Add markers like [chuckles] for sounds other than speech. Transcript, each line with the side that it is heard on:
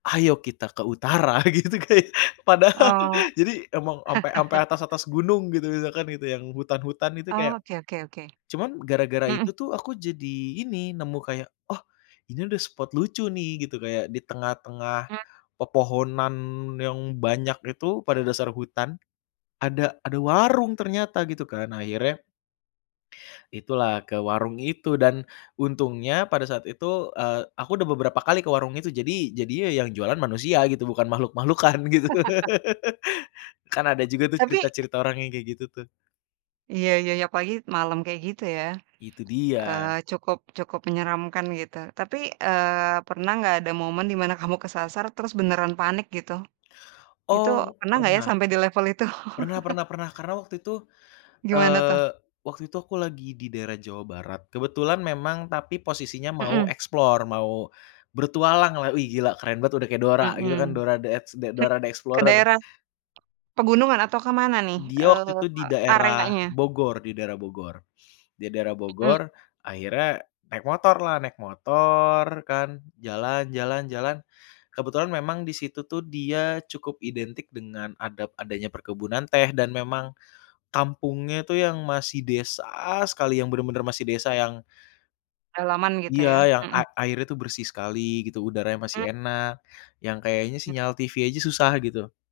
left: Ayo kita ke utara gitu, kayak padahal,
right: Oh.
left: jadi emang ampe-ampe
right: [chuckles]
left: atas-atas atas gunung gitu, misalkan gitu yang hutan-hutan itu
right: Oh,
left: kayak
right: oke oke oke.
left: cuman [smacks lips] gara-gara itu
right: Mhm.
left: tuh aku jadi ini, nemu kayak, "Oh, ini ada spot lucu nih, gitu kayak, di tengah-tengah
right: Mmm.
left: pepohonan yang banyak itu, pada dasar hutan, ada ada warung" ternyata gitu kan, nah akhirnya Itulah ke warung itu. Dan untungnya pada saat itu, eee, aku udah beberapa kali ke warung itu, jadi jadinya yang jualan manusia gitu bukan makhluk-makhluk kan gitu.
right: [laughs]
left: [laughs] Kan ada juga tuh
right: Tapi
left: cerita-cerita orang yang kayak gitu tuh.
right: Iya iya iya, apalagi malam kayak gitu ya.
left: Itu dia.
right: Eee, cukup cukup menyeramkan gitu tapi, eee, pernah nggak, ada momen di mana kamu kesasar, terus beneran panik gitu? Itu
left: Oh,
right: pernah nggak ya
left: pernah.
right: sampai di level itu?
left: Pernah pernah pernah, karena waktu itu,
right: Gimana tuh?
left: eee, waktu itu aku lagi di daerah Jawa Barat. Kebetulan memang tapi posisinya mau
right: Hmm.
left: explore, mau bertualang lah, "Wih gila keren banget udah kayak Dora" gitu kan.
right: Hmm.
left: Dora The Ex
right: Ke
left: Dora The
right: ke
left: Explorer.
right: daerah, pegunungan, atau kemana nih,
left: Dia
right: eee,
left: waktu itu di daerah
right: areanya?
left: Bogor, di daerah Bogor. Di daerah
right: Hmm.
left: Bogor, akhirnya naik motorlah, naik motor kan, jalan, jalan, jalan, kebetulan memang di situ tuh dia cukup identik dengan ada adanya perkebunan teh, dan memang, kampungnya itu yang masih desa sekali, yang benar-benar masih desa yang
right: Halaman, gitu
left: Iya,
right: ya?
left: yang a
right: Hmm.
left: airnya itu bersih sekali gitu, udaranya masih
right: Mmm.
left: enak, yang kayaknya
right: Mmm.
left: sinyal TV aja susah gitu.